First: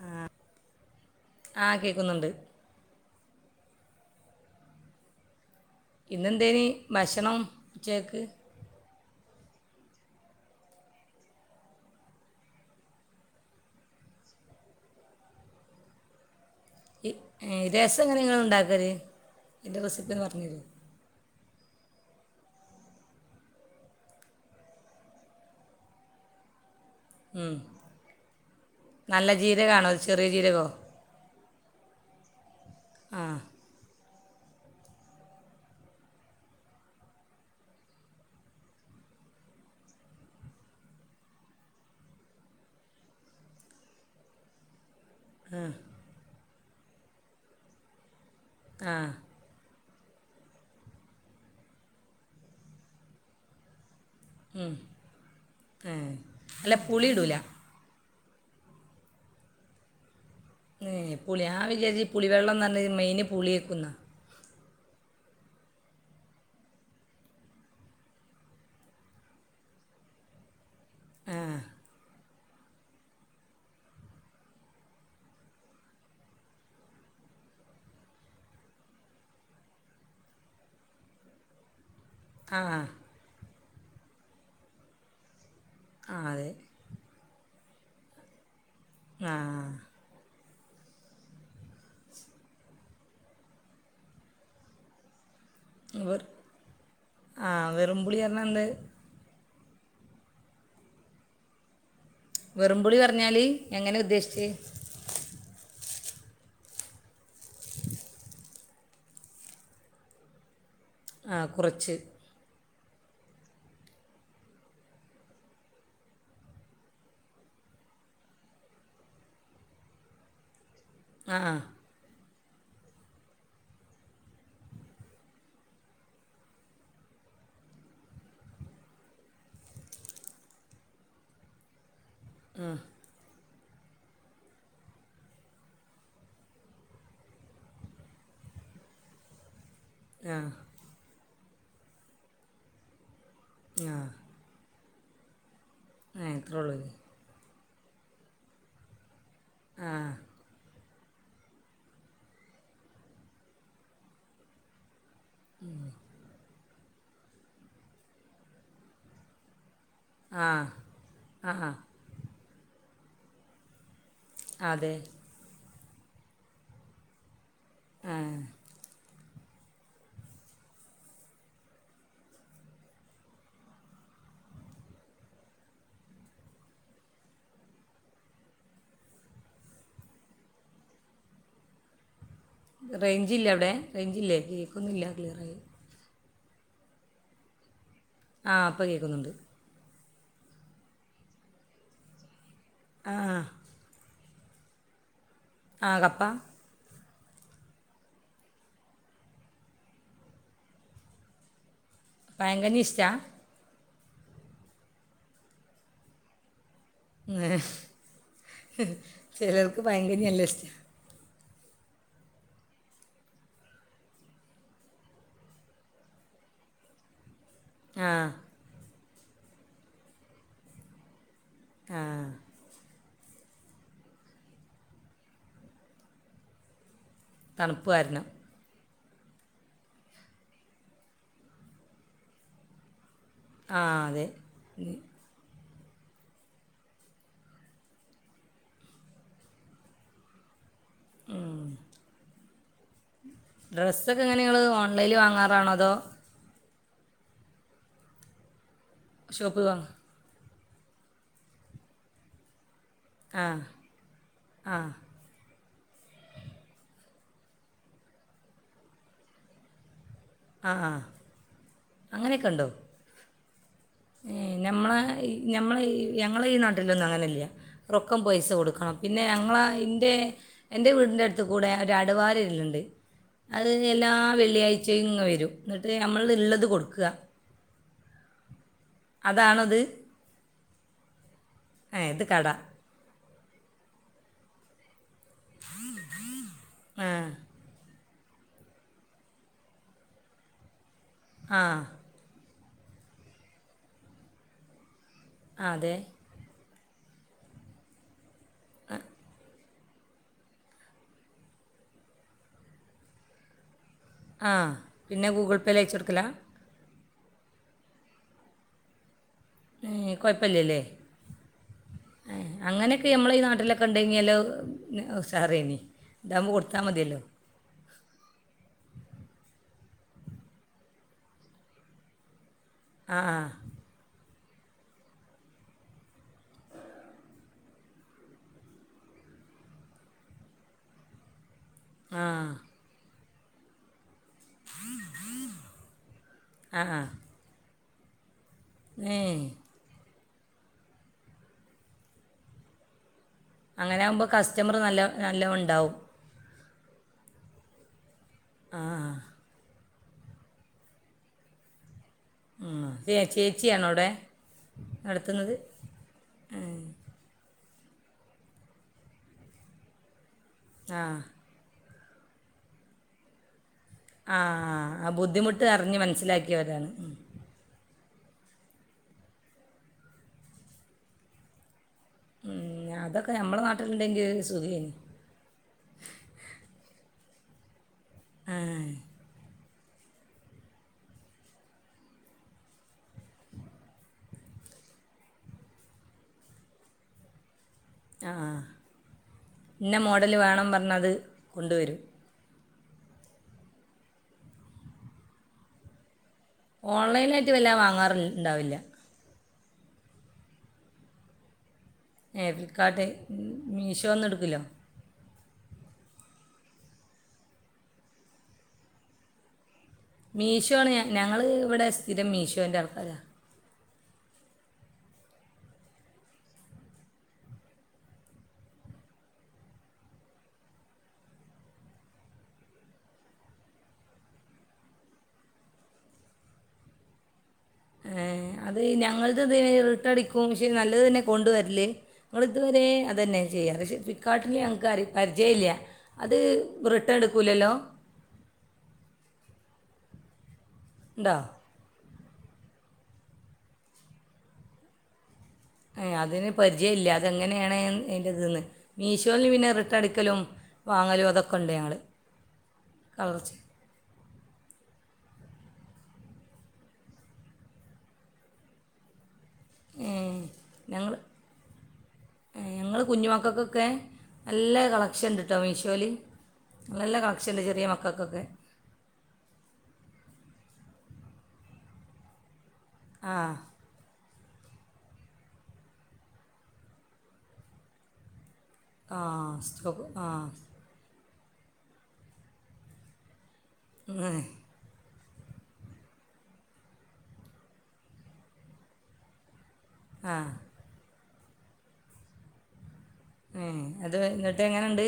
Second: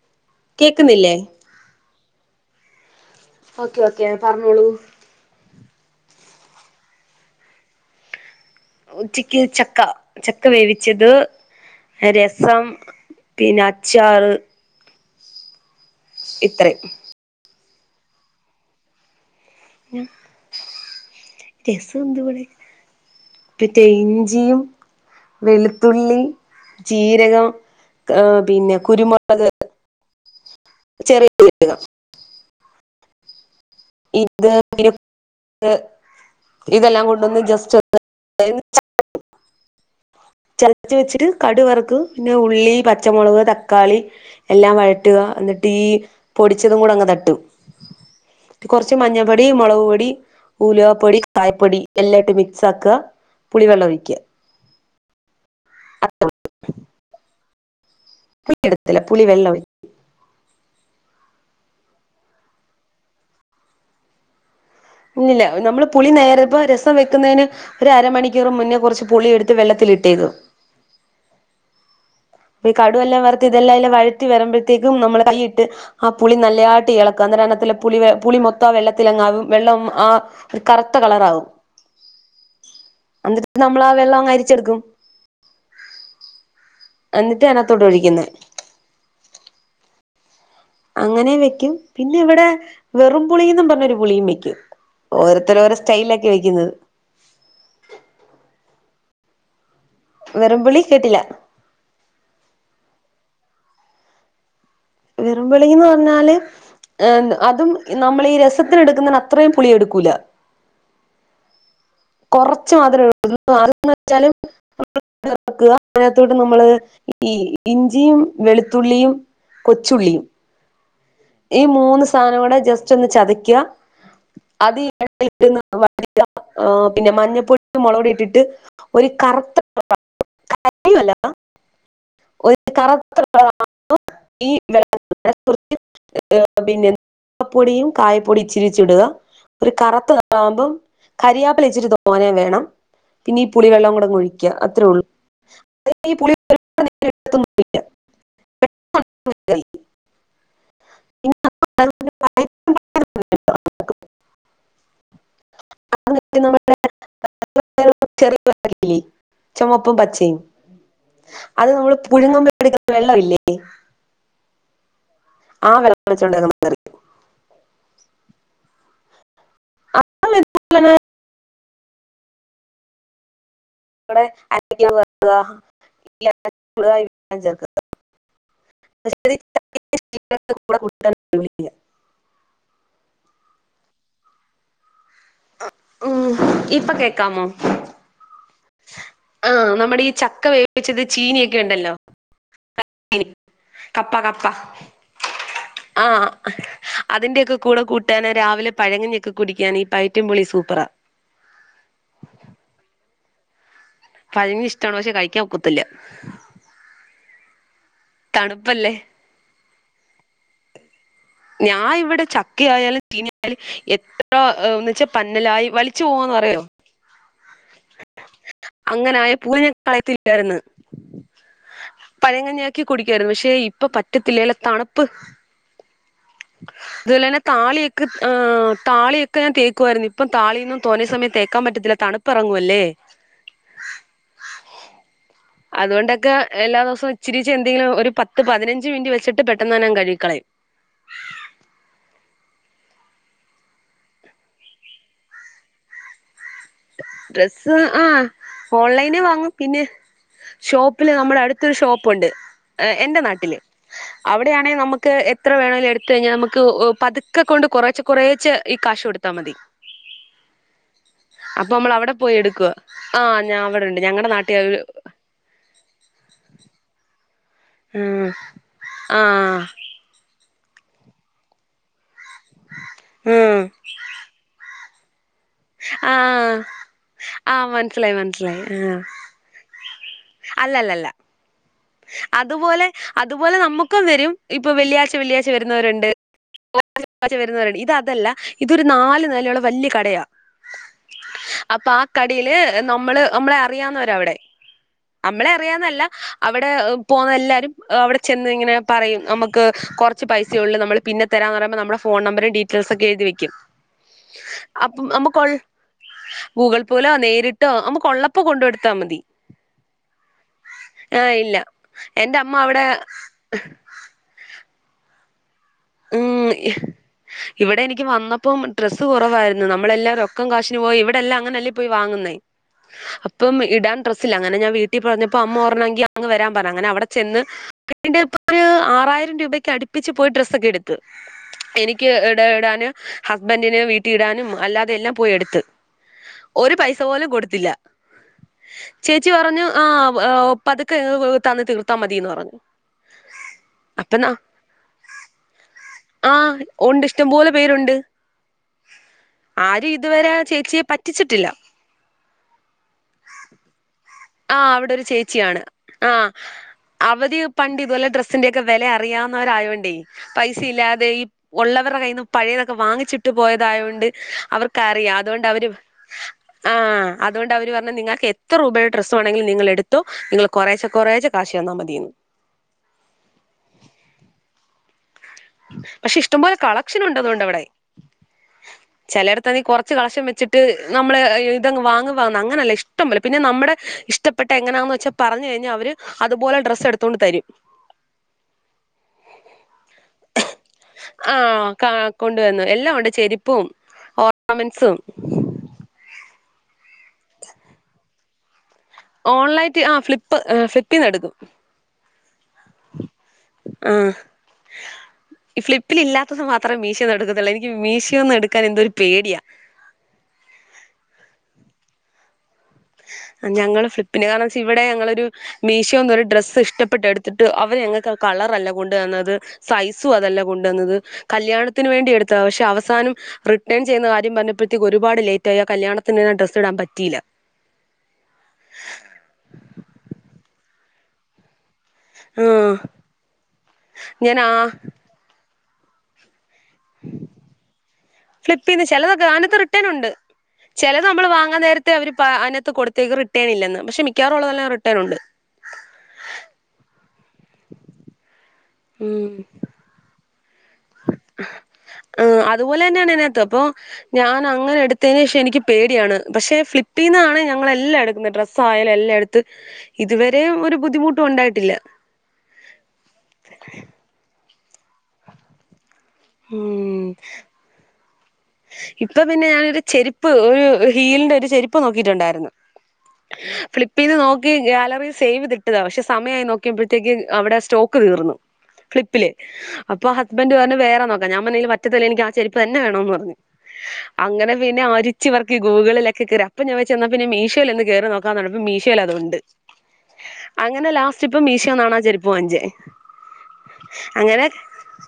ആ കേക്ക്‌ന്നില്ലേ ആഹ് കേക്കുന്നുണ്ട് ഓക്കേ ഓക്കേ പറഞ്ഞോളൂ ഇന്നെന്തേനി ഭക്ഷണം ഉച്ചക്ക് ഉച്ചയ്ക്ക് ചക്ക ചക്ക വേവിച്ചത് രസം പിന്നെ അച്ചാറ് ഇത്രേം ഏ രസം എങ്ങനെ നിങ്ങള് ഇണ്ടാക്കല് അതിൻ്റെ റെസിപ്പിയൊന്ന് പറഞ്ഞു തരോ രസം എന്തുടെ മറ്റേ ഇഞ്ചിയും വെളുത്തുള്ളി ജീരകം ക പിന്നെ നല്ല കുരുമൊളക് ജീരകമാണോ അത് ചെറിയ ജീരകോ ചെറിയ ജീരകം ആഹ് ഇത് [unintelligible] ഇതെല്ലാം കൊണ്ടൊന്ന് ജസ്റ്റ് [unintelligible] ചതച്ച് വെച്ചിട്ട് കടുവറ്ക്കും പിന്നെ ഉള്ളി പച്ചമൊളക് തക്കാളി എല്ലാം വഴട്ടുക എന്നിട്ടീ പൊടിച്ചതും കൂടെങ്ങ് തട്ടും ആ കൊറച്ച് മഞ്ഞൾപ്പൊ ടി മൊളകുപൊടി ഉലുവപ്പൊടി കായപ്പൊടി എല്ലായിട്ട് മിക്സാക്ക പുളി വെള്ളം ഒയിക്ക മ്മ് ഹേ അല്ല പുളിടൂല പുളിടത്തില്ല പുളി വെള്ളം ഒയി ഹേ പുളി ഞാന് വിചാരിച്ച് പുളി വെള്ളം ന്ന് പറഞ്ഞാ മെയിന് പുളിയേക്കുന്നാ ഇല്ലില്ല നമ്മള് പുളി നേരെ ഇപ്പ രസം വെക്കന്നേന് ഒര് അരമണിക്കൂർ മുന്നേ കൊറച്ച് പുളിയെടുത്ത് വെള്ളത്തിലിട്ടേക്കും ആഹ് ഈ കടുവല്ലാം വറുത്തി ഇതല്ലാം അയിലിട്ട് വഴറ്റി വരുമ്പഴത്തേക്കും നമ്മള് കൈയിട്ട്. ആ പുളി നല്ലതായിട്ട് ഏളക്ക അന്ന എണ്ണത്തില പുളി പുളി മൊത്തം വെള്ളത്തിലങ്ങാവും വെള്ളം ആ ഒരു കറുത്ത കളറാകും. ആഹ് എന്നിട്ട് നമ്മള ആ വെള്ളം അരിച്ചെടുക്കും. ആഹ് അതെ എന്നിട്ടാ അതിനകാത്തോടെ ഒഴിക്കുന്നേ. ആഹ് അങ്ങനെ വെക്കും പിന്നെ ഇവിടെ വെറുംപളിയും ന്നും പറഞ്ഞു ഒരു പുളിയും വെക്കും. ഓരോത്തര ഓരോ സ്റ്റൈല് അല്ലേ വെക്കുന്നത്. ആഹ് വെറുംപളി പറഞ്ഞാണ്ട് വെറു പുളി കേട്ടില്ല. വെറുംപൊളി പറഞ്ഞാല് എങ്ങനെ ഉദ്ദേശിച്ചേ? വെറും പുളിന്ന് പറഞ്ഞാല്. അതും നമ്മളീ ഈ രസത്തിനെ ടുക്കുന്നതിന് അത്രയും പുളിയെടുക്കൂല്ല. ആഹ് കുറച്ച്. കൊറച്ചു മാത്രേ ഉള്ളു അതന്ന് വെച്ചാല് [unintelligible] അതിനകത്തോട്ട് നമ്മള് ഈ ഇഞ്ചിയും വെളുത്തുള്ളിയും. കൊച്ചുള്ളിയും ആ ആ ഈ മൂന്ന്. സാധനം കൂടെ ജസ്റ്റ് ഒന്ന് ചതക്ക അത് [unintelligible] പിന്നെ മഞ്ഞപ്പൊടിയും മൊളകു പൊടി ഇട്ടിട്ട് ഒരു കറുത്ത കല്ല. [unintelligible] കർത്താ കളർ ആകുമ്പോ [inaudible] പ്പൊടിയും കായപ്പൊടും ഇച്ചിരിച്ചി ഇടുക ഒരു കറുത്ത ആ നിറവുമ്പോൾ കരി യപ്പില കൊറച് തോന വേണം പിന്നെ ഈ പുളി വെള്ളം ആ കൂടെ ഒഴിക്ക അത്രേ ഒ ള്ളൂ. ആ ഇത്രേ ഉള്ളൂ [unintelligible] ആഹ് [unintelligible] ചമപ്പും പച്ചയും ആ ആ അത് നമ്മൾ പുഴുങ്ങുമ്പോ അതിനകത്തു വെള്ളമില്ലേ. അതെ. ആ വെള്ളം വെച്ചുകൊണ്ട [unintelligible] ഹേ [inaudible] [inaudible] [unintelligible] [unintelligible] റെയിഞ്ച് ഇല്ലെ അവിടെ റേഞ്ച് ഇില്ലേ കേക്കൊന്നില്ല ക്ലിയറായി. ആഹ് ഇപ്പൊ കേക്കാമോ. ആഹ് ഇപ്പം കേക്കുന്നുണ്ട്. ആഹ് നമ്മുടെ ഈ ചക്ക വേവിപ്പിച്ചത് ചീനി ഒക്കെ ഉണ്ടല്ലോ. ആ കപ്പ കപ്പ ആ കപ്പ ആഹ്. അതിന്റെയൊക്കെ കൂടെ കൂട്ടാാന് രാവിലെ പഴങ്ങഞ്ഞൊക്കെ കുടിക്കാൻ ഈ പൈറ്റം പുളി സൂപ്പറാ. പഴങ്കഞ്ഞി ഇഷ്റ്റാ. പഴങ്കഞ്ഞി ഇഷ്ട്ടാണോ ചോയ്ച്ചാൽ കഴിക്കാൻ ഒക്കത്തില്ല. തണുപ്പല്ലേ ചേലോൽക് പഴങ്കഞ്ഞി നല്ല ഇഷ്റ്റാ. ഞാൻ ഇവിടെ ചക്ക ആയാലും ചീന ആയാലും എത്ര ഒന്ന്ച്ച പന്നലായി വലിച്ചു പോവാന്നറിയോ. ആഹ് അങ്ങനെ [unintelligible] കളയത്തില്ലായിരുന്ന് ആ പഴംകഞ്ഞി ക്കി കുടിക്കായിരുന്നു പക്ഷെ ഇപ്പൊ പറ്റത്തില്ലല്ലോ തണുപ്പ്. എല്ലാരും തണുപ്പ് താളിക്ക് കാരണം ആഹ് താളിയൊക്കെ ഞാൻ തേക്കുവായിരുന്നു. ഇപ്പം താളിയൊന്നും തോനെ സമയം തേക്കാൻ പറ്റത്തില്ല. തണുപ്പിറങ്ങുവല്ലേ ആഹ് അതെ അതോണ്ടൊക്കെ എല്ലാ ദിവസവും ഇച്ചിരിച്ച് എന്തെങ്കിലും ഒരു പത്ത്, പതിനഞ്ച് മിനിറ്റ് വെച്ചിട്ട് പെട്ടെന്ന് തന്നെ അങ്ങ് കഴുകിക്കളയും ആഹ് ഡ്രസ്സൊക്കെ എങ്ങനെ നിങ്ങള് ഓൺലൈനിൽ വാങ്ങാറാണോ അതോ ഡ്രസ്സ് ആഹ് ഓൺലൈനിൽ വാങ്ങും ഷോപ്പിൽ പിന്നെ വാങ്ങ ഷോപ്പില് നമ്മുടെ അടുത്തൊരു ഷോപ്പുണ്ട്. എന്റെ ആ നാട്ടില് ആ അവിടെയാണെങ്കിൽ നമുക്ക് എത്ര വേണമേങ്കിലും എടുത്ത് കഴിഞ്ഞാൽ നമുക്ക് പതുക്കെ കൊണ്ട് കുറെച്ച കുറേച്ച് ഈ കാശ് കൊടുത്താൽ മതി. ആഹ് അപ്പൊ നമ്മൾ അവിടെ പോയി എടുക്കുവാ ആഹ് ഞാൻ അവിടെ ഏഹ് ഞമ്മളെ ഞമ്മളെ ഞങ്ങള ഈ നാട്ടിലുള്ള ആളല്ല. റൊക്കം ആഹ് പൈസ കൊടുക്കണം പിന്നെ ഞങ്ങളെ ആഹ് ഇൻ്റെ എൻ്റെ വീടിൻ്റെ അടുത്ത് കൂടെ ഒരു അടവാര് കൊണ്ട് വരലുണ്ട്. ഉം അത് എല്ലാ വെള്ളിയാഴ്ചയും ഇങ്ങ് വരും. എന്നിട്ട് നമ്മൾ ആഹ് ഉള്ളത് കൊടുക്കുക ആഹ് മനസിലായി മനസിലായി ആഹ് അതാണോ അത് അല്ലല്ലല്ല. ഇത് കട അതുപോലെ അതുപോലെ നമുക്കും വരും ഇപ്പൊ വെള്ളിയാഴ്ച വെള്ളിയാ്ച വരുന്നവരുണ്ട് ആ ചൊവ്വാഴ്ച വരുന്നവരുണ്ട് ഇത് അതല്ല ഇതൊരു നാല് നിലയുള്ള വലിയ കടയാ അപ്പൊ ആ കടയില് നമ്മള് നമ്മളെ അറിയാവുന്നവരാ അവിടെ നമ്മളെ ആ അതെ അറിയാവുന്നല്ല അവിടെ പോകുന്ന എല്ലാവരും അവിടെ ചെന്ന് ഇങ്ങനെ പറയും നമുക്ക് കുറച്ച് പൈസ ഉള്ളൂ നമ്മൾ പിന്നെ തരാന്ന് പറയുമ്പോൾ നമ്മുടെ ഫോൺ നമ്പരും ഡീറ്റെൽസ് ഒക്കെ എഴുതി വയ്ക്കും ആഹ് പിന്നെ ഗൂഗിൾ പേയിൽ അയച്ചു കൊടുക്കലാ? ഗൂഗിൾ പേലോ നേരിട്ടോ നമുക്ക് ഉള്ളപ്പോ കൊണ്ടു കൊടുത്താൽ മതി. ഏഹ് കുഴപ്പം ഇല്ലല്ലേ ആഹ് ഇല്ല എന്റെ ഏഹ് അമ്മ അവിടെ അങ്ങനെയൊക്കെ നമ്മളെ ഈ നാട്ടിലൊക്കെ ഉണ്ടെങ്കിലോ ഉശാറേയ്നിം ഉം ഇഹ് ഇവിടെ എനിക്ക് വന്നപ്പം ഡ്രസ്സ് കൊറവായിരുന്നു. നമ്മളെല്ലാരും റൊക്കം കാശിന് പോയി ഇവിടെ എല്ലാം അങ്ങനെല്ലേ പോയി വാങ്ങുന്നേ ആ അപ്പം ഇടാൻ ഡ്രസ്സ് ഇല്ല. അങ്ങനെ ഞാൻ വീട്ടിൽ പറഞ്ഞപ്പോ അമ്മ പറഞ്ഞു എങ്കിൽ അങ് വരാൻ പറഞ്ഞ്. അങ്ങനെ അവിടെ ചെന്ന് [unintelligible] ഇപ്പൊ ഒരു ആറായിരം രൂപക്ക് അടുപ്പിച്ച് പോയി ഡ്രസ്സ് സ്സോക്കെ എടുത്തു. എനിക്ക് ആ ആ ഇട ഇടാന് ഹസ്ബൻഡിന് വീട്ടിൽ ഇടാനും അല്ലാതെ എല്ലാം പോയി എടുത്ത്. ഒരു ആ പൈസ ആ പോലും കൊടുത്തില്ല. ഏ ചേച്ചി പറഞ്ഞു ആഹ് പതുക്കെ തന്ന് തീർത്താ മതിന്ന് പറഞ്ഞു. അങ്ങനെ ആകുമ്പോ കസ്റ്റമർ നല്ല നല്ലോണം ഉണ്ടാവും. ആഹ് ഉണ്ട്. ഇഷ്ടംപോലെ പേരുണ്ട്. ആഹ് ആരും ഇതുവരെ ചേച്ചിയെ പറ്റിച്ചിട്ടില്ല. മം ഏഹ് ചേച്ചിയാണോ അവിടെ? ആഹ് അവിടെ ഒരു നടത്തുന്നത് ചേച്ചിയാണ്. ആ അവര് പണ്ട് ഇതുപോലെ ഡ്രസ്സിന്റെ ഒക്കെ വില അറിയാവുന്നവരായോണ്ടേ ആ പൈസയില്ലാതെ ഈ ഉള്ളവരുടെ കയ്യിൽന്ന് പഴയതൊക്കെ വാങ്ങിച്ചിട്ട് ട്ട് പോയതായൊണ്ട് ആ ആ അവർക്കറിയാം. അതുകൊണ്ട് ബുദ്ധിമുട്ട് അവര് അറിഞ്ഞ് മനസ്സിലാക്കിയവരാണ് ആഹ് ഉം. അതുകൊണ്ട് അവരു പറഞ്ഞു നിങ്ങൾക്ക് എത്ര രൂപയുടെ ഡ്രസ് വേണമെങ്കിലും നിങ്ങൾ എടുത്തോ. നിങ്ങൾ കുറേശേ കുറേശേ കാശ് തന്നാൽ മതിയെന്നു. മം അതൊക്കെ നമ്മുടെ നാട്ടിലുണ്ടെങ്കിൽ സുഖനി പക്ഷെ ഇഷ്ട്ടം പോലെ കളക്ഷൻ ഉണ്ടതുകൊണ്ട് അവിടെ. ആ ചിലടത്ത് കുറച്ച് കളക്ഷൻ വെച്ചിട്ട് നമ്മളെ ഇതങ്ങു വാങ്ങുന്ന അങ്ങനെയല്ല, ഇഷ്ടം പോലെ. പിന്നെ നമ്മുടെ ഇഷ്ടപ്പെട്ട എങ്ങനാണന്ന് വച്ചാ പറഞ്ഞ് കഴിഞ്ഞാ അവര് അതുപോലെ ഡ്രസ്സ് എടുത്തൊണ്ട് തരും. ആഹ് ഇന്നേ മോ ആഹ് കാ കൊണ്ടുവന്നു എല്ലാം ഉണ്ട് ചെരിപ്പും, ഓർണമെന്സും ഓൺലൈനായിട്ട് വല്ലതെ വാങ്ങാറ്ണ്ടാവില്ല. ഓൺലൈറ്റ് ആ ഫ്ലിപ്പ് ഫ്ലിപ്പിൽന്ന് എടുക്കും. ഏഹ് ഫ്ലിപ്പ്കാർട്ട് ആഹ് മീഷോന്നും എടുക്കല്ലോ. ഈ ഫ്ലിപ്പിൽ ഇല്ലാത്തത് മാത്രേ മീഷോന്ന് എടുക്കത്തോള്ളൂ എനിക്ക് മീഷോന്ന് എടുക്കൻ എന്തൊ ഒരു പേടിയാ. മീഷോ ആണ്, ഞങ്ങ ഞങ്ങൾ ഇവിടെ സ്ഥിരം മീഷോൻ്റെ ആൾക്കാരാ. ഞങ്ങള് ഫ്ലിപ്പി കാരണ വെച്ചാ ഇവിടെ ഞങ്ങളൊരു മീശോന്നോരു ഡ്രസ്സ് ഇഷ്ടപ്പെട്ട് എടുത്തിട്ട് അവരെ ഞങ്ങക്ക് ആ കളറല്ല കൊണ്ടുവന്നത്. സൈസും അതല്ല കൊണ്ടുവന്നത്, കല്യാണത്തിന് വേണ്ടി എടുത്തത പക്ഷെ അവസാനം റിട്ടേൺ ചെയ്യുന്ന കാര്യം പറഞ്ഞപ്പോഴത്തേക്ക് ഒരുപാട് ലേറ്റായി. ആ കല്യാത്തിന്ന് ആ ഡ്രസ് ഇടാൻ പറ്റിയില്ല. ഏഹ് അത് ഞങ്ങൾത് ഇത് റിട്ടേൺ അടിക്കും പക്ഷെ നല്ലത് തന്നെ കൊണ്ട് വരല്. ങ്ങൾ ആഹ് ഇതുവരെ അതന്നെ ചെയ്യാ പക്ഷെ ഞാൻ ഫ്ലികാട്ടില് ആഹ് ഞങ്ങക്കാരീം പരിചയല്ല അത് റിട്ടേൺ എടുക്കൂലല്ലോ. ഫ്ലിപ്പിന്ന് ചിലതൊക്കെ അതിനകത് റിട്ടേൺ ഉണ്ട് ചിലത് നമ്മൾ ഉണ്ടോ? വാങ്ങാൻ നേര അവർ പ അതിനത്ത് കൊടുത്തേക്ക് റിട്ടേൺ ഇല്ലെന്ന് പക്ഷേ മിക്കാറുള്ളതെല്ല റിട്ടേൺ ഉണ്ട്. ഏഹ് അതിന് പരിചയ ഇല്ല അതെങ്ങനെയാണ് അതിന്റത്ന്ന്. ഉം മീഷോന്ന് പിന്നെ റിട്ടൺ അടിക്കലും ആഹ് അതുപോലെന്നെയാണ് കളർ ഇതിനകത്ത് ചെ അപ്പൊ ഞാൻ അങ്ങനെ എടുത്തതിന് ശേഷം എനിക്ക് പേടിയാണ്. പക്ഷെ ഫ്ലിപ്പീന്നാണ് ഞങ്ങളെല്ലാം എടുക്കുന്നത് ഡ്രസ് ആയാലും എല്ലാം ത് ഏഹ്. ഇതുവരെ ഒരു ഞങ്ങൾ ബുദ്ധിമുട്ടും ഉണ്ടായിട്ടില്ല. ഏഹ് ഞങ്ങൾ കുഞ്ഞ് മക്കൾക്കൊക്കെ നല്ല കളക്ഷൻണ്ട്ട്ടോ മീഷോല് ഉം നല്ല കളക്ഷന്ണ്ട് ചെറിയ മക്കൾക്കൊക്കെ. ഇപ്പൊ പിന്നെ ഞാനരു ചെരുപ്പ് ഒരു ഹീലിന്റെ ഒരു ചെരുപ്പ് നോക്കിയിട്ടുണ്ടായിരുന്നു. ആ ഫളിപ് പിന്നെ നോക്കി ഗാലറിൽ സേവ്തിട്ടതാ പക്ഷെ സമയായി നോക്കിയ്പഴത്തേക്ക് അവിടെ സ്റ്റോക്ക് തീർന്നു. ആ ഫ്ലിപ്പില് സ്റ്റോക്ക് അപ്പോ ആ. ഹസ്ബൻറ് പറഞ്ഞു വേറെ നോക്കാൻ ഞാൻ പറഞ് പറത്തില്ല എനിക്ക് ആ ചെരുപ്പ് തന്ന വേണമന്ന് പറഞ്ഞു. ഉം. അങ്ങനെ പിന്നെ ആര്. ച് പെർക്കി ഗൂഗിളിലക്കെ കയറി അപ്പ ഞൻ എന്നാ പിന്നെ മീഷോൽന്ന് കയറി നോക്കാർഞപ്പ മീഷോലതുണ്ട്. ആഹ് അങ്ങനെ ലാസ്റ്റ് ഇപ്പ മീശോന്നാണാ ആചരിപ്പ് വാങ്ങിച്ചേ. ഏ അത് അങ്ങനെ എന്നിട്ട് എങ്ങനെയുണ്ട്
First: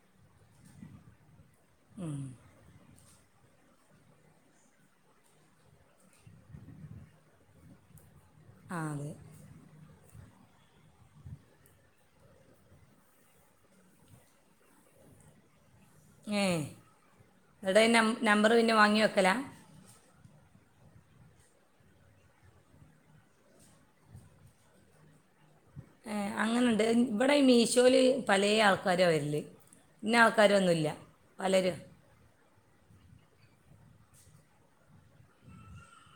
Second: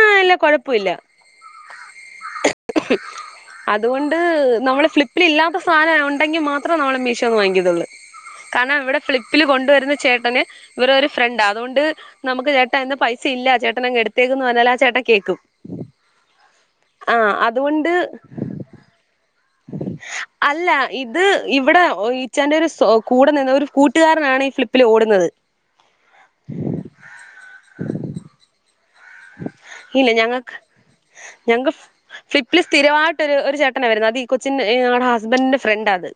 ആഹ് ഇല്ലാ കൊഴപ്പൊല്ല. ഉം ഉം അതുകൊണ്ട് നമ്മള് ഫ്ലിപ്പിൽ ഇല്ലാത്ത സാധനം ഉണ്ടെങ്കി മാത്രമേ നമ്മള് മീഷോന്ന് വാങ്ങിക്കതുള്ളൂ. കാരണം ആ ഇവിടെ അതെ ഫ്ലിപ്പില് കൊണ്ടുവരുന്ന ചേട്ടന് ഇവരുടെ ഒരു ഫ്രണ്ട അതുകൊണ്ട്. നമുക്ക് ചേട്ടാ ഇന്ന് പൈസ ഇല്ല ചേട്ടനങ് എടുത്തേക്കന്ന് പറഞ്ഞാൽ ആ ചേട്ട കേൾക്കും. ങ്ങേ ന്നട്ടയ് നം നമ്പറ് പിന്നെ വാങ്ങി വെക്കല. അല്ല ഇത് ഇവിടെ ഈച്ചാന്റെ ഒരു കൂടെ നിന്ന ഒരു കൂട്ടുകാരനാണ് ഈ ഫ്ളിപ്പിൽ ഓടുന്നത്. ഏഹ് അങ്ങനെണ്ട് ഇവിടെ മീശോൽ പലേ ആൾ ക്കാരോ വരല് ഇല്ല ഇന്ന ആൾക്കാരൊന്നുല്ല പലരുഅ ഫിപ്പിൽ സ്ഥിരമായിട്ട് ഒരു ചേട്ടന വരുന്നു അത് ഈ കൊച്ചിൻ ഞങ്ങളുടെ ഹസ്ബൻഡിന്റെ ഫ്രണ്ട അത്.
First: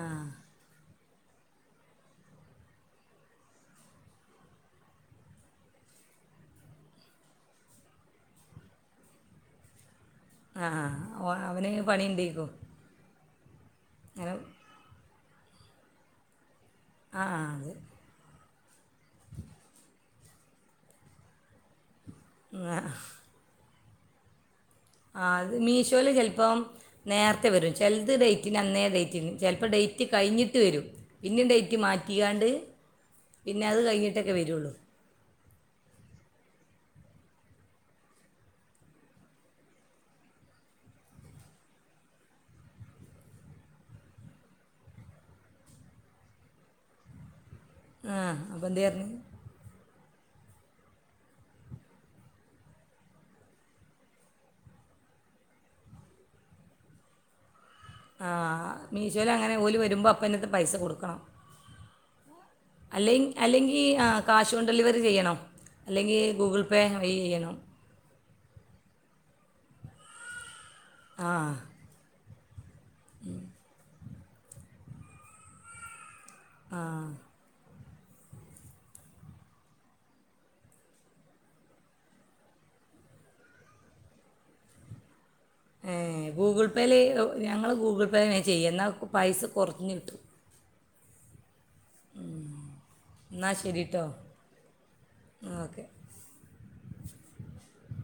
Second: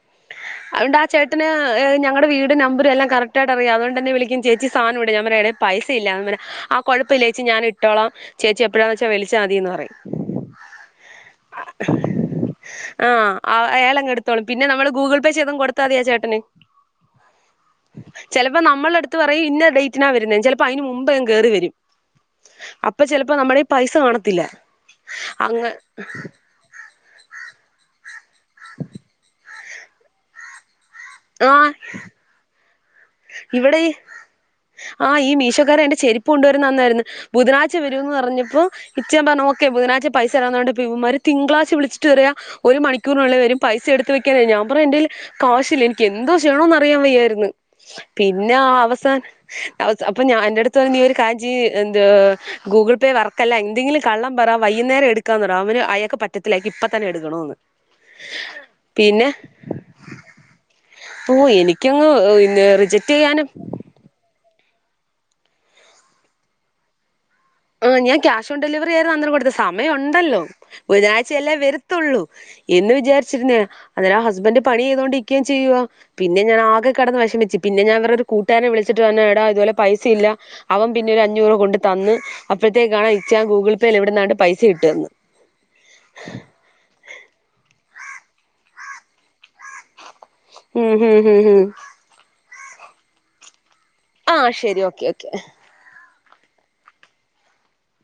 ആഹ് അഓണ്ട് ആ ചേട്ടന് ഞങ്ങടെ വീട് നമ്പർ എല്ലാം കറക്റ്റയിട്ടറിയാം അതുകൊണ്ട് തന്നെ വിളിക്കും ചേച്ചി സാനം ഇവിടെ ഞൻ പറയ എടേ പൈസ ഇല്ലാങ്ങനെ ആ കുഴപ്പല്ല ചേച്ചി ഞാൻ ഇട്ടോളാം ചേച്ചി എപ്പഴാന്ന് വെച്ച വിളിച്ചാ മതിന്ന് പറയും. ആഹ് ആഹ് ഓ അവന് പണി ണ്ടെയ്ക്കോ. ആഹ് അയാളങ് എടുത്തോളും പിന്നെ നമ്മള് ഗൂഗിൾ പേ ചെയ്തും കൊടുത്താതിയാചേട്ടന്. അഹ് ആഹ് അത് ചെലപ്പോ നമ്മളുടുത്ത് പറയും ഇന്ന ഡേറ്റിനാ വരുന്നെ ചിലപ്പോ അയ്ന് മുമ്പ്ങ്‌ കയറി വരും. ആ അപ്പൊ ചെലപ്പോ നമ്മുടെല് പൈസ കാണത്തില്ല. ആഹ് അത് അങ്ങ് മീഷോൽ ചിലപ്പോം നേരത്തെ വരും ചിലത് ഡേറ്റിന് അന്നേ ഡേറ്റിന്. ചെ അപ്പൊ ഡേറ്റ് കഴിഞ്ഞിട്ട് വരും ഇഞ്ഞി ആഹ് ഡേറ്റ് മാറ്റിയാണ്ട്. പിന്നെ അത് കഴിഞ്ഞിട്ടൊക്കെ വരൂള്ളൂ ആഹ് ഈ മീശോക്കാര് എന്റെ ചെരിപ്പ് കൊണ്ടുവരുന്ന അന്നാരുന്ന് ബുധനാഴ്ച വരൂന്ന് പറഞ്ഞപ്പോ ഇച്ച പറഞ്ഞ് ഓക്കേ ബുധനാഴ്ച പൈസ തരാന്ന് പറഞ്ഞിട്ട് ഇപ്പ ഇവന്മാര് തിങ്കളാഴ്ച വിളിച്ചിട്ട് പറയ ഒരു മണിക്കൂറിനുള്ളിൽ വരും പൈസ എടുത്ത് വെക്കാനെ ഞാൻ പറഞ്ഞ് എന്റേല് കാശില്ല എനിക്ക് എന്തോ ചെയ്യണോന്ന് അറിയാൻ വയ്യാരുന്ന് പിന്നെ ആ അപ്പം എന്ത് പറഞ്ഞു അവസാൻ [unintelligible] അപ്പ ഞാ എന്റടുത്ത് പറഞ്ഞ് നീ ഒരു കാര്യം ചെയ്യ് എന്തുവ ഗൂഗിൾ പേ വർക്കല്ല എന്തെങ്കിലും കള്ളം പറ വൈയ്യുന്നേരം എടുക്കാന്ന് പറ അവന് അയാക്ക് പറ്റത്തില്ല ഇപ്പ തന്നെ എടുക്കണോന്ന് ആഹ് പിന്നെ മീഷോയിൽ അങ്ങനെ ഓല് വരുമ്പോ അപ്പന്നെട്ത്ത് പൈസ കൊടുക്കണം ഓ എനിക്കങ്ങ് റിജക്ട് അല്ലേൻ ചെയ്യാനും അല്ലെങ്കി ഈ ആഹ് ക്യാഷ് ഓൺ ഡെലിവറി ചെയ്യണോ അല്ലെങ്കി ഗൂഗിൾ പേ വയി ചെയ്യണോ ആഹ് ഞാൻ ക്യാഷ് ഓൺ ഡെലിവറി ആരുന്നു അന്നരം കൊടുത്തേ സമയം ഒണ്ടല്ലോ ആ ബുധനാഴ്ചയല്ലേ വരുത്തൊള്ളൂ എന്ന് വിചാരിച്ചിരുന്നയാ അന്നരം ഹസ്ബൻഡ് പണി ചെയ്തോണ്ട് നിക്കുവേം ചെയ്യുവോ പിന്നെ ഞാൻ ആകെ കെടന്ന് വിഷമിച്ച് പിന്നെ ഞാൻ പറഞ്ഞ് ഒരു കൂട്ടാരനെ വിളിച്ചിട്ട് പറഞ്ഞ് എടാ ഇതുപോലെ പൈസയില്ല അവൻ പിന്നെ ഒരു അഞ്ഞൂറ് കൊണ്ട് തന്ന് അപ്പഴത്തേക്കാണ് ഇച്ചാൻ ഗൂഗിൾ പേയിൽ എവിടിന്നാണ്ട് പൈസ ഇട്ട് തന്ന് വെല് ഒ ഞങ്ങള് ഗൂഗിൾ പേയ്ന്നങ്ങ് ചെയ്യ എന്നാ പൈസ കുറഞ്ഞ് കിട്ടും ഉം ഹു ഹു ഹു എന്നാ ശരീട്ടോ ആഹ് ശരി ഓക്കേ ഓക്കേ